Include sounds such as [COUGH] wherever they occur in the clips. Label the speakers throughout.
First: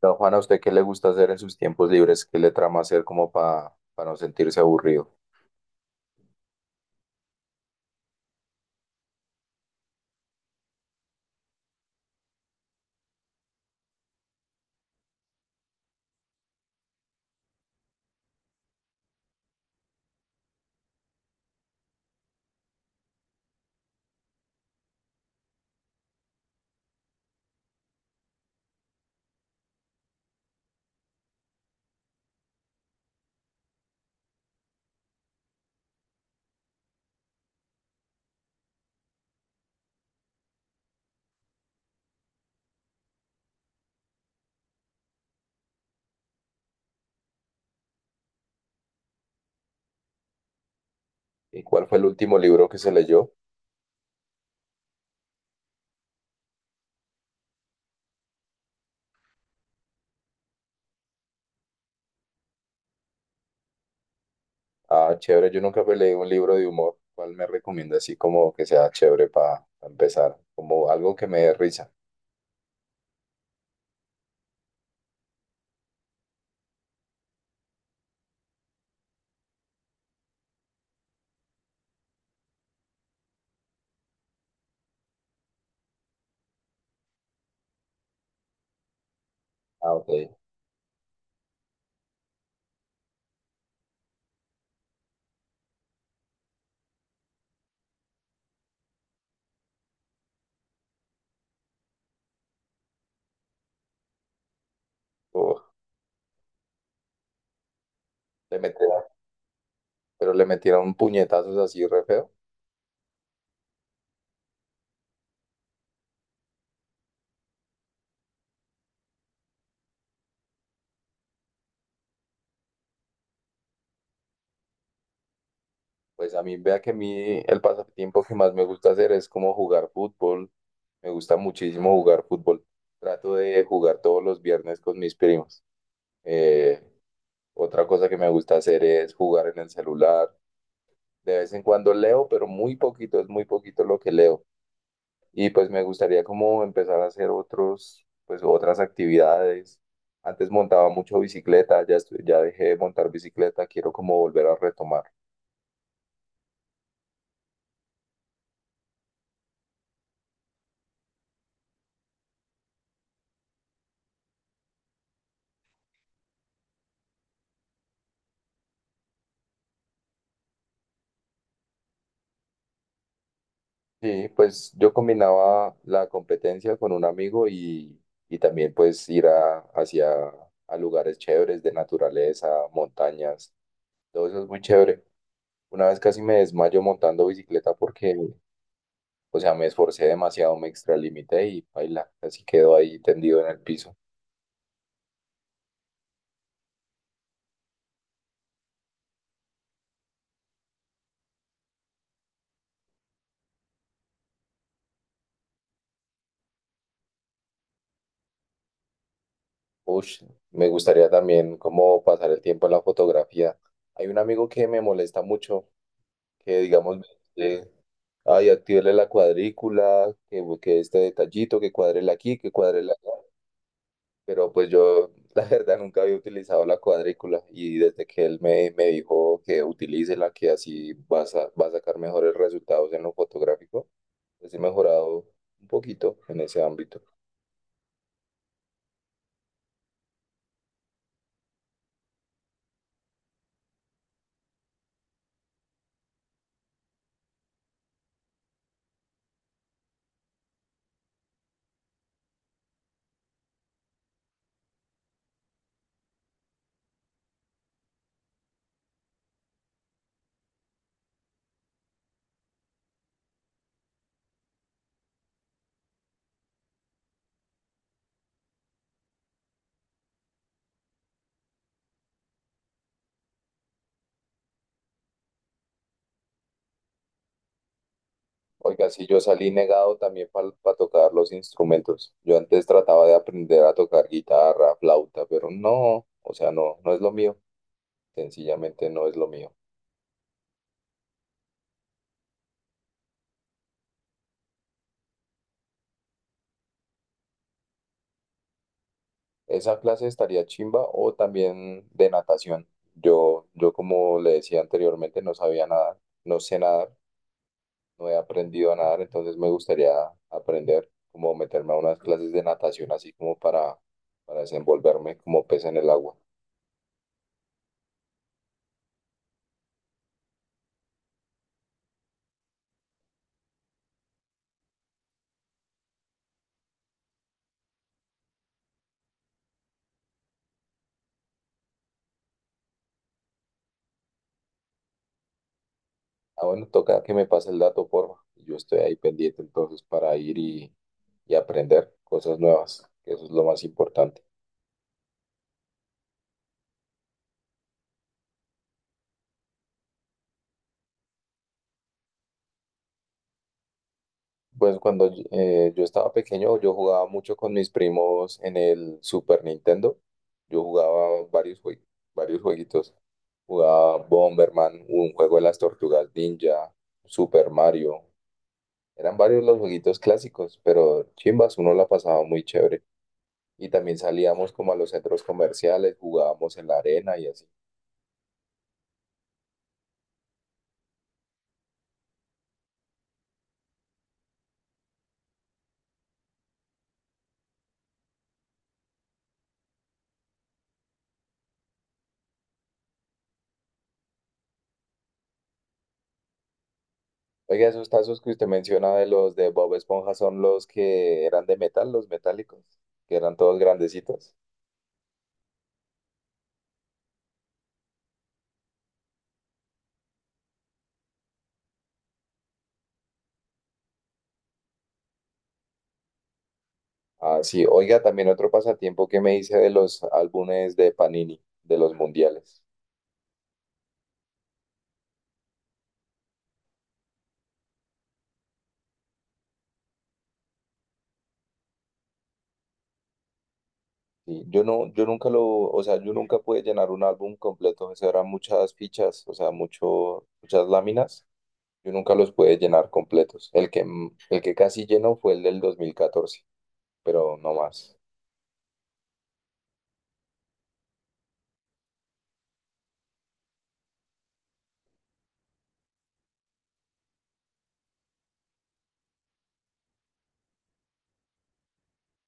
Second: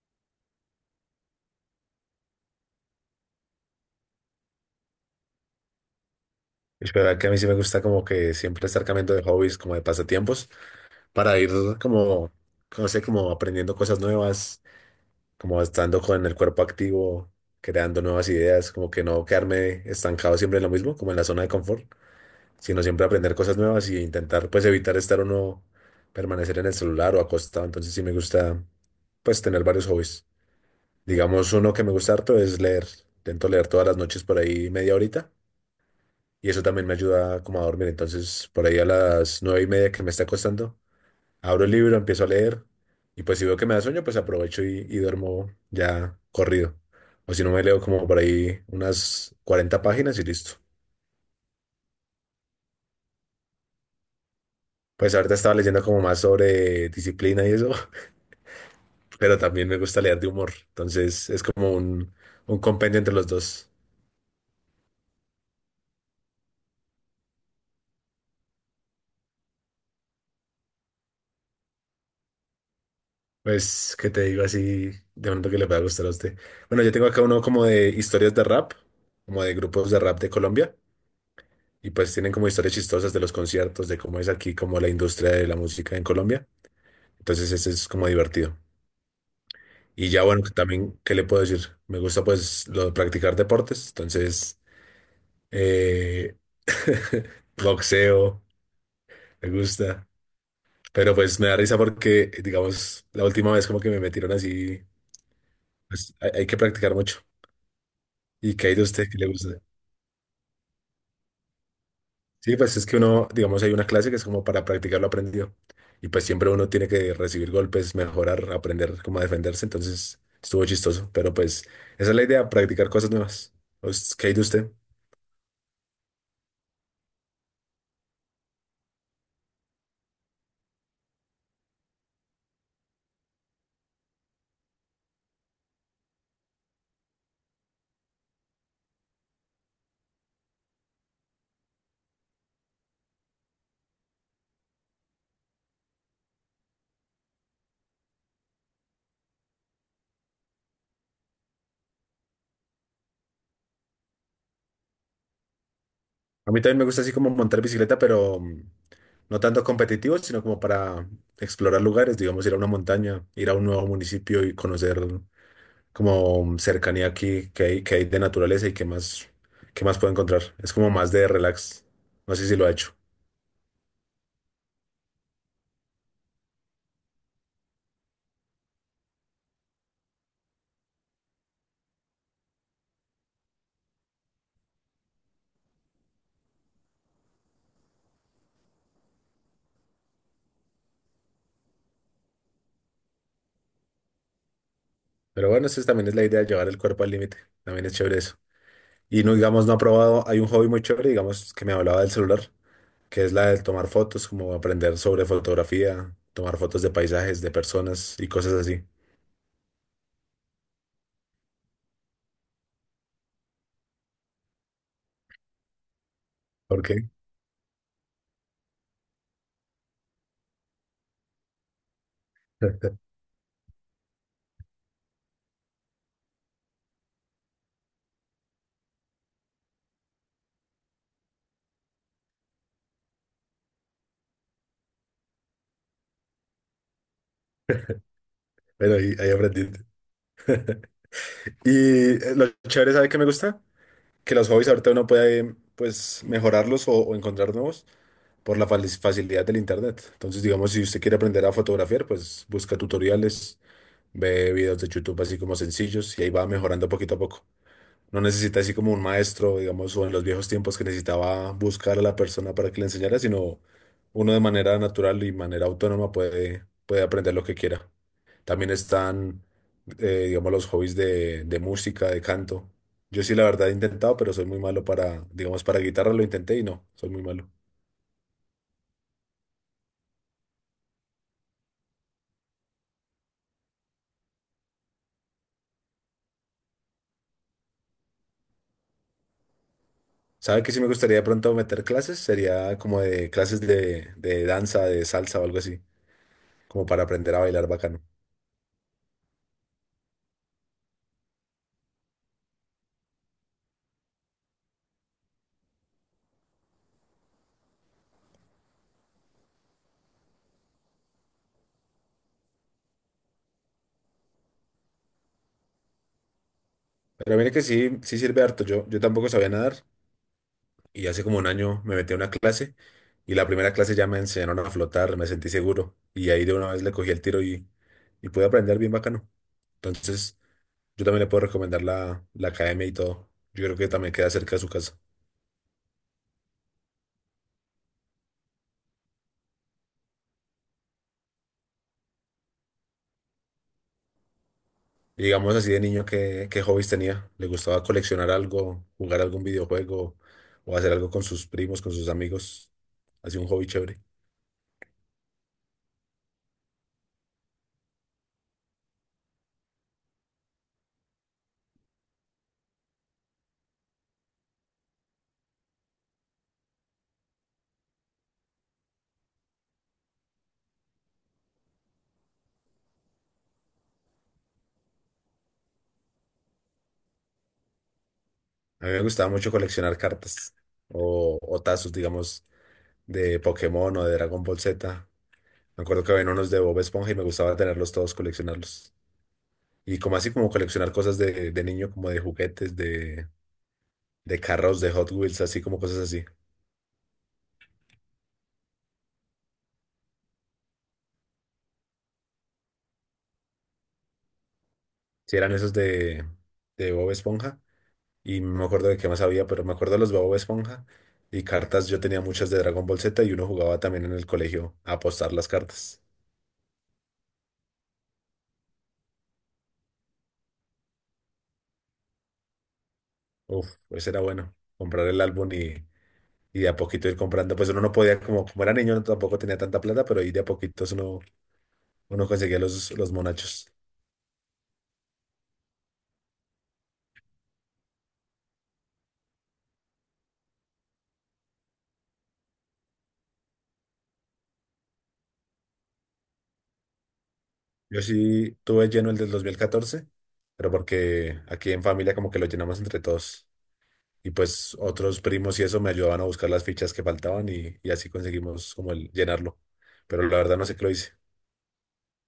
Speaker 1: Don Juan, ¿a usted qué le gusta hacer en sus tiempos libres? ¿Qué le trama hacer como para no sentirse aburrido?
Speaker 2: Es verdad que a mí sí me gusta como que siempre estar cambiando de hobbies, como de pasatiempos, para ir como, no sé, como aprendiendo cosas nuevas, como estando con el cuerpo activo, creando nuevas ideas, como que no quedarme estancado siempre en lo mismo, como en la zona de confort, sino siempre aprender cosas nuevas y intentar pues evitar estar uno, permanecer en el celular o acostado. Entonces sí me gusta pues tener varios hobbies. Digamos, uno que me gusta harto es leer. Intento leer todas las noches por ahí media horita y eso también me ayuda como a dormir. Entonces, por ahí a las 9:30 que me está acostando, abro el libro, empiezo a leer y pues si veo que me da sueño, pues aprovecho y duermo ya corrido. O si no, me leo como por ahí unas 40 páginas y listo.
Speaker 1: ¿Y cuál fue el último libro que se leyó?
Speaker 2: Pues ahorita estaba leyendo como más sobre disciplina y eso, [LAUGHS] pero también me gusta leer de humor. Entonces es como un compendio entre los dos.
Speaker 1: Ah, chévere, yo nunca me leí un libro de humor. ¿Cuál me recomienda así como que sea chévere para empezar? Como algo que me dé risa.
Speaker 2: Pues, ¿qué te digo así? De pronto que le pueda gustar a usted. Bueno, yo tengo acá uno como de historias de rap, como de grupos de rap de Colombia. Y pues tienen como historias chistosas de los conciertos, de cómo es aquí como la industria de la música en Colombia. Entonces ese es como divertido.
Speaker 1: Ah,
Speaker 2: Y ya
Speaker 1: ok.
Speaker 2: bueno, que también, ¿qué le puedo decir? Me gusta pues lo de practicar deportes, entonces eh, [LAUGHS] boxeo, me gusta. Pero pues me da risa porque, digamos, la última vez como que me metieron así,
Speaker 1: Uf,
Speaker 2: pues hay que practicar mucho. ¿Y
Speaker 1: le
Speaker 2: qué hay de
Speaker 1: metieron-
Speaker 2: usted que le gusta?
Speaker 1: pero le metieron puñetazos así re feo.
Speaker 2: Sí, pues es que uno, digamos, hay una clase que es como para practicar lo aprendido. Y pues siempre uno tiene que recibir golpes, mejorar, aprender cómo defenderse. Entonces estuvo chistoso. Pero pues esa es la idea, practicar cosas nuevas. Pues, ¿qué hay de usted?
Speaker 1: Pues a mí, vea que a mí el pasatiempo que más me gusta hacer es como jugar fútbol. Me gusta muchísimo jugar fútbol. Trato de jugar todos los viernes con mis primos. Eh, Otra cosa que me gusta hacer es jugar en el celular. De vez en cuando leo, pero muy poquito, es muy poquito lo que leo. Y pues me gustaría como empezar a hacer otros, pues otras actividades. Antes montaba mucho bicicleta, ya dejé de montar bicicleta, quiero como volver a retomar.
Speaker 2: A mí también me gusta así como montar bicicleta, pero no tanto competitivo, sino como para explorar lugares, digamos, ir a una montaña, ir a un nuevo municipio y conocer como cercanía aquí que hay de naturaleza y qué más puedo encontrar. Es como más de relax. No sé si lo ha hecho.
Speaker 1: Sí, pues yo combinaba la competencia con un amigo y también pues ir hacia a lugares chéveres de naturaleza, montañas, todo eso es muy chévere. Una vez casi me desmayo montando bicicleta porque, o sea, me esforcé demasiado, me extralimité y baila, así quedó ahí tendido en el piso.
Speaker 2: Pero bueno, esa también es la idea, llevar el cuerpo al límite. También es chévere eso. Y no, digamos, no ha probado, hay un hobby muy chévere, digamos, que me hablaba del celular, que es la de tomar fotos, como aprender sobre fotografía, tomar fotos de paisajes, de personas y cosas así.
Speaker 1: Ush, me gustaría también como pasar el tiempo en la fotografía. Hay un amigo que me molesta mucho, que
Speaker 2: ¿Por
Speaker 1: digamos, me
Speaker 2: qué?
Speaker 1: dice, ay, actívele la cuadrícula, que este detallito, que cuadrele aquí, que cuadrele
Speaker 2: [LAUGHS]
Speaker 1: allá. Pero pues yo [LAUGHS] la verdad nunca había utilizado la cuadrícula y desde que él me dijo que utilice la que así va a sacar mejores resultados en lo fotográfico, pues he mejorado un poquito en ese ámbito.
Speaker 2: Pero ahí aprendí. [LAUGHS] Y lo chévere, ¿sabe qué me gusta? Que los hobbies ahorita uno puede, pues, mejorarlos o encontrar nuevos por la facilidad del internet. Entonces, digamos, si usted quiere aprender a fotografiar, pues busca tutoriales. Ve videos de YouTube así como sencillos y ahí va mejorando poquito a poco. No necesita así como un maestro, digamos, o en los viejos tiempos que necesitaba buscar a la persona para que le enseñara, sino uno de manera natural y manera autónoma puede aprender lo que quiera. También están, digamos, los hobbies de música, de canto. Yo sí, la verdad, he intentado, pero soy muy malo para, digamos, para guitarra lo intenté y no, soy muy malo.
Speaker 1: Oiga, sí, yo salí negado también para tocar los instrumentos. Yo antes trataba de aprender a tocar guitarra, flauta, pero no, o sea, no, no es lo mío, sencillamente no es lo mío.
Speaker 2: ¿Sabe que sí me gustaría de pronto meter clases? Sería como de clases de danza, de salsa o algo así. Como para aprender a bailar bacano.
Speaker 1: Esa clase estaría chimba o también de natación. Yo como le decía anteriormente, no sabía nadar, no sé nadar, no he aprendido a nadar, entonces me gustaría aprender, como meterme a unas clases de natación, así como para desenvolverme como pez en el agua.
Speaker 2: Pero mire que sí, sí sirve harto. Yo tampoco sabía nadar y hace como un año me metí a una clase y la primera clase ya me enseñaron a flotar, me sentí seguro y ahí de una vez le cogí el tiro y pude aprender bien bacano. Entonces, yo también le puedo recomendar la academia y todo. Yo creo que también queda cerca de su casa.
Speaker 1: Ah, bueno, toca que me pase el dato, porfa. Yo estoy ahí pendiente entonces para ir y aprender cosas nuevas, que eso es lo más importante.
Speaker 2: Y digamos así de niño, ¿qué hobbies tenía? ¿Le gustaba coleccionar algo, jugar algún videojuego o hacer algo con sus primos, con sus amigos? Así un hobby chévere.
Speaker 1: Pues cuando yo estaba pequeño, yo jugaba mucho con mis primos en el Super Nintendo. Yo jugaba varios jueguitos. Jugaba Bomberman, un juego de las tortugas ninja, Super Mario. Eran varios los jueguitos clásicos, pero chimbas, uno la pasaba muy chévere. Y también salíamos como a los centros comerciales, jugábamos en la arena y así.
Speaker 2: A mí me gustaba mucho coleccionar cartas o tazos, digamos, de Pokémon o de Dragon Ball Z. Me acuerdo que había unos de Bob Esponja y me gustaba tenerlos todos, coleccionarlos. Y como así, como coleccionar cosas de niño, como de juguetes, de carros, de Hot Wheels, así como cosas así.
Speaker 1: Oiga, esos tazos que usted menciona de los de Bob Esponja son los que eran de metal, los metálicos, que eran todos grandecitos.
Speaker 2: Si eran esos de Bob Esponja. Y no me acuerdo de qué más había, pero me acuerdo de los de Bob Esponja. Y cartas, yo tenía muchas de Dragon Ball Z y uno jugaba también en el colegio a apostar las cartas.
Speaker 1: Ah, sí, oiga, también otro pasatiempo que me hice de los álbumes de Panini, de los mundiales.
Speaker 2: Uf, ese era bueno. Comprar el álbum y de a poquito ir comprando. Pues uno no podía, como, como era niño, no tampoco tenía tanta plata, pero ahí de a poquitos uno conseguía los monachos.
Speaker 1: Sí, yo nunca lo, o sea, yo nunca pude llenar un álbum completo, eso eran muchas fichas, o sea, muchas láminas, yo nunca los pude llenar completos. El que casi llenó fue el del 2014, pero no más.
Speaker 2: Yo sí tuve lleno el del 2014 pero porque aquí en familia como que lo llenamos entre todos. Y pues otros primos y eso me ayudaban a buscar las fichas que faltaban y así conseguimos como el llenarlo. Pero la verdad no sé qué lo hice.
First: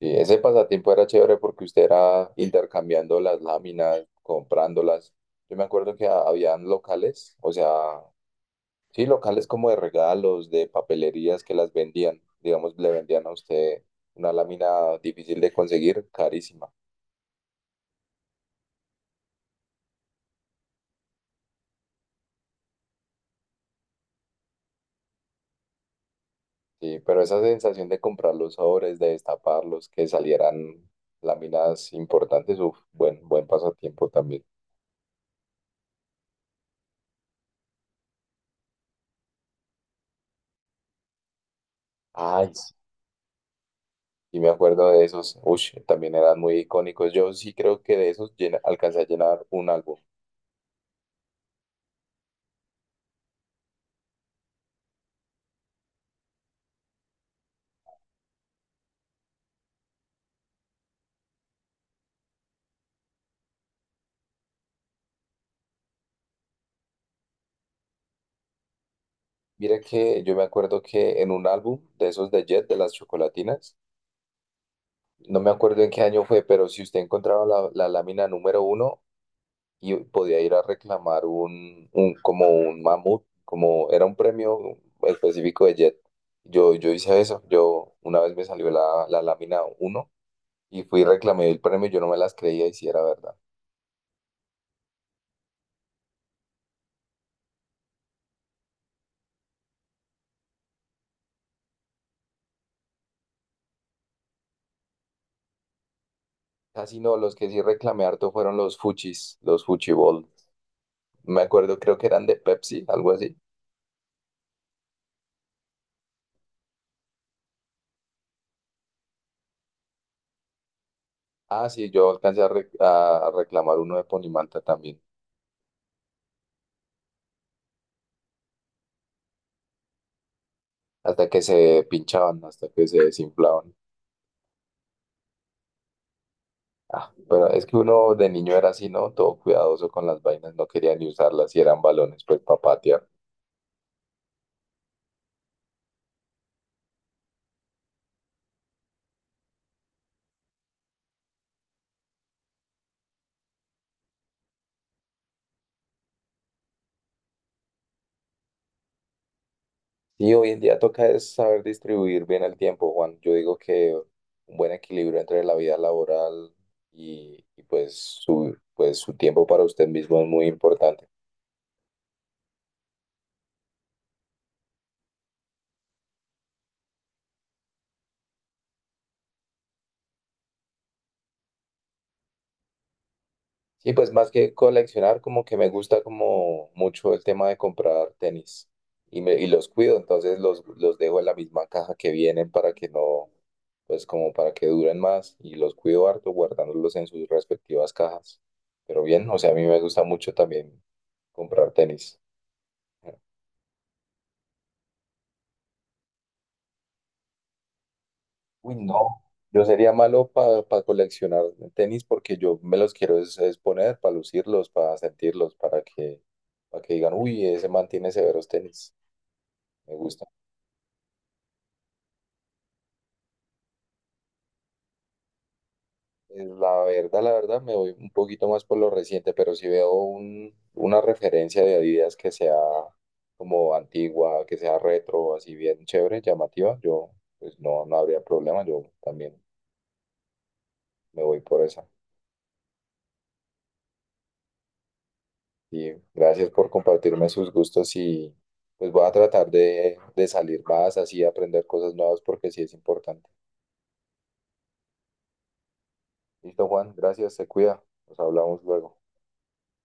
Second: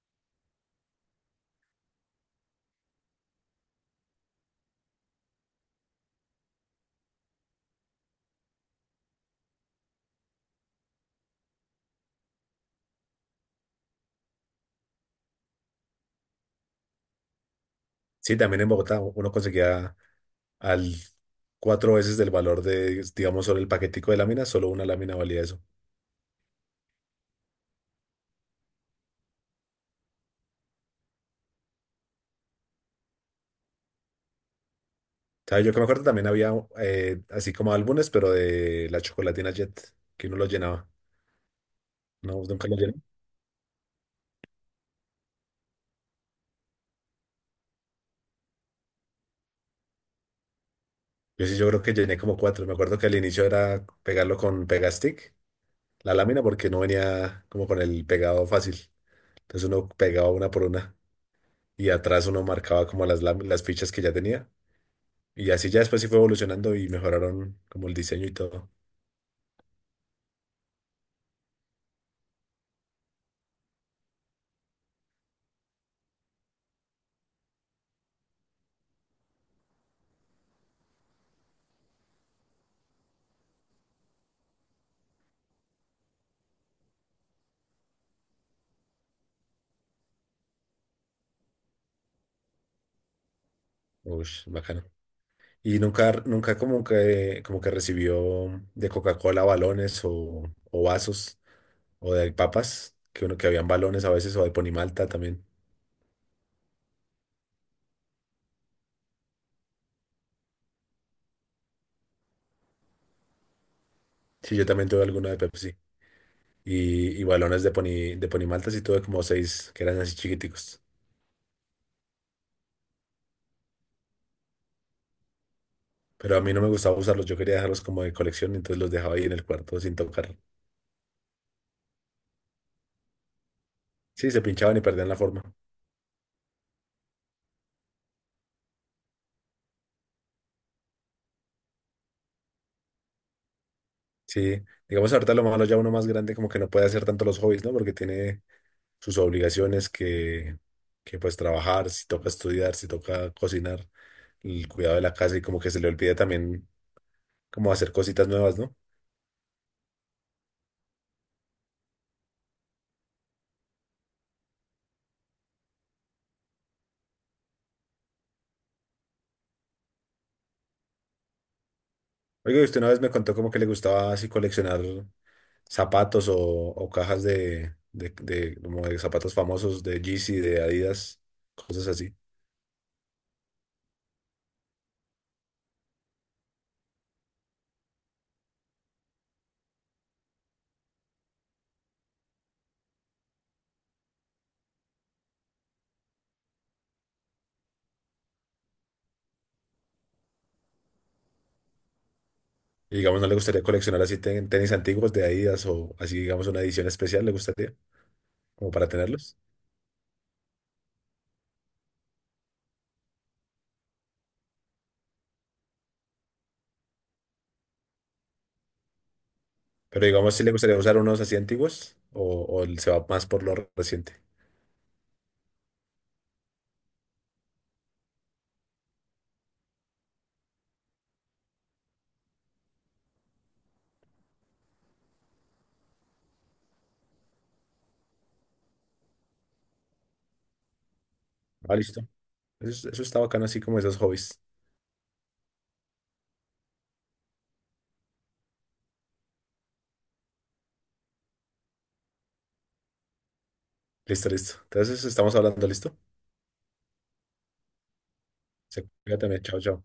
Speaker 1: Sí, ese pasatiempo era chévere porque usted era intercambiando las láminas, comprándolas. Yo me acuerdo que habían locales, o sea, sí, locales como de regalos, de papelerías que las vendían. Digamos, le vendían a usted una lámina difícil de conseguir, carísima.
Speaker 2: Sí, también en Bogotá uno conseguía al cuatro veces del valor de, digamos, solo el paquetico de láminas, solo una lámina valía eso.
Speaker 1: Sí, pero esa sensación de comprar los sobres, de destaparlos, que salieran láminas importantes, uf, buen pasatiempo también.
Speaker 2: ¿Sabes? Yo que me acuerdo también había así como álbumes, pero de la Chocolatina Jet, que uno lo llenaba. No, ¿vos
Speaker 1: Ay,
Speaker 2: nunca
Speaker 1: sí,
Speaker 2: lo llené.
Speaker 1: y me acuerdo de esos, ush, también eran muy icónicos. Yo sí creo que de esos alcancé a llenar un álbum.
Speaker 2: Yo sí, yo creo que llené como cuatro. Me acuerdo que al inicio era pegarlo con Pegastick, la lámina, porque no venía como con el pegado fácil. Entonces uno pegaba una por una y atrás uno marcaba como las fichas que ya tenía. Y así ya después sí fue evolucionando y mejoraron como el diseño y todo.
Speaker 1: Mira que yo me acuerdo que en un álbum de esos de Jet, de las chocolatinas, no me acuerdo en qué año fue, pero si usted encontraba la lámina número uno y podía ir a reclamar un como un mamut, como era un premio específico de Jet. Yo hice eso, yo una vez me salió la lámina uno y fui y reclamé el premio, yo no me las creía y si era verdad.
Speaker 2: Uy, bacano. Y nunca, nunca como que recibió de Coca-Cola balones o vasos. O de papas, que uno que habían balones a veces, o de Ponimalta también.
Speaker 1: Casi no, los que sí reclamé harto fueron los Fuchis, los Fuchibol. Me acuerdo, creo que eran de Pepsi, algo así.
Speaker 2: Sí, yo también tuve alguna de Pepsi. Y balones de Poni, de Ponimalta sí tuve como seis, que eran así chiquiticos.
Speaker 1: Ah, sí, yo alcancé a reclamar uno de Ponimalta también.
Speaker 2: Pero a mí no me gustaba usarlos, yo quería dejarlos como de colección, entonces los dejaba ahí en el cuarto sin tocar.
Speaker 1: Hasta que se pinchaban, hasta que se desinflaban.
Speaker 2: Sí, se pinchaban y perdían la forma.
Speaker 1: Ah, pero es que uno de niño era así, ¿no? Todo cuidadoso con las vainas, no quería ni usarlas y eran balones, pues para patear.
Speaker 2: Sí, digamos ahorita lo malo ya uno más grande como que no puede hacer tanto los hobbies, ¿no? Porque tiene sus obligaciones que pues trabajar, si toca estudiar, si toca cocinar, el cuidado de la casa y como que se le olvida también como hacer cositas nuevas, ¿no?
Speaker 1: Y hoy en día toca es saber distribuir bien el tiempo, Juan. Yo digo que un buen equilibrio entre la vida laboral y pues, pues su tiempo para usted mismo es muy importante.
Speaker 2: Oiga, y usted una vez me contó como que le gustaba así coleccionar zapatos o cajas de como de zapatos famosos de Yeezy, de Adidas, cosas así.
Speaker 1: Sí, pues más que coleccionar, como que me gusta como mucho el tema de comprar tenis y los cuido, entonces los dejo en la misma caja que vienen para que no, pues como para que duren más y los cuido harto guardándolos en sus respectivas cajas. Pero bien, o sea, a mí me gusta mucho también comprar tenis.
Speaker 2: Y digamos, ¿no le gustaría coleccionar así tenis antiguos de Adidas o así, digamos, una edición especial le gustaría, como
Speaker 1: Uy,
Speaker 2: para
Speaker 1: no,
Speaker 2: tenerlos?
Speaker 1: yo sería malo para coleccionar tenis porque yo me los quiero es poner para lucirlos, para sentirlos, para que digan, uy, ese man tiene severos tenis. Me
Speaker 2: Pero
Speaker 1: gusta.
Speaker 2: digamos, si le gustaría usar unos así antiguos o él se va más por lo reciente.
Speaker 1: Pues, la verdad, la verdad, me voy un poquito más por lo reciente, pero si veo una referencia de Adidas que sea como antigua, que sea retro, así bien chévere, llamativa, yo pues no, no habría problema, yo también me voy por
Speaker 2: Ah,
Speaker 1: esa.
Speaker 2: listo. Eso, eso está bacano, así como esos hobbies.
Speaker 1: Y gracias por compartirme sus gustos y pues voy a tratar de salir más, así aprender cosas nuevas porque sí es importante.
Speaker 2: Listo, listo. Entonces, estamos hablando, ¿listo?
Speaker 1: Listo, Juan, gracias, se cuida, nos hablamos
Speaker 2: Se
Speaker 1: luego.
Speaker 2: cuida también. Chao, chao.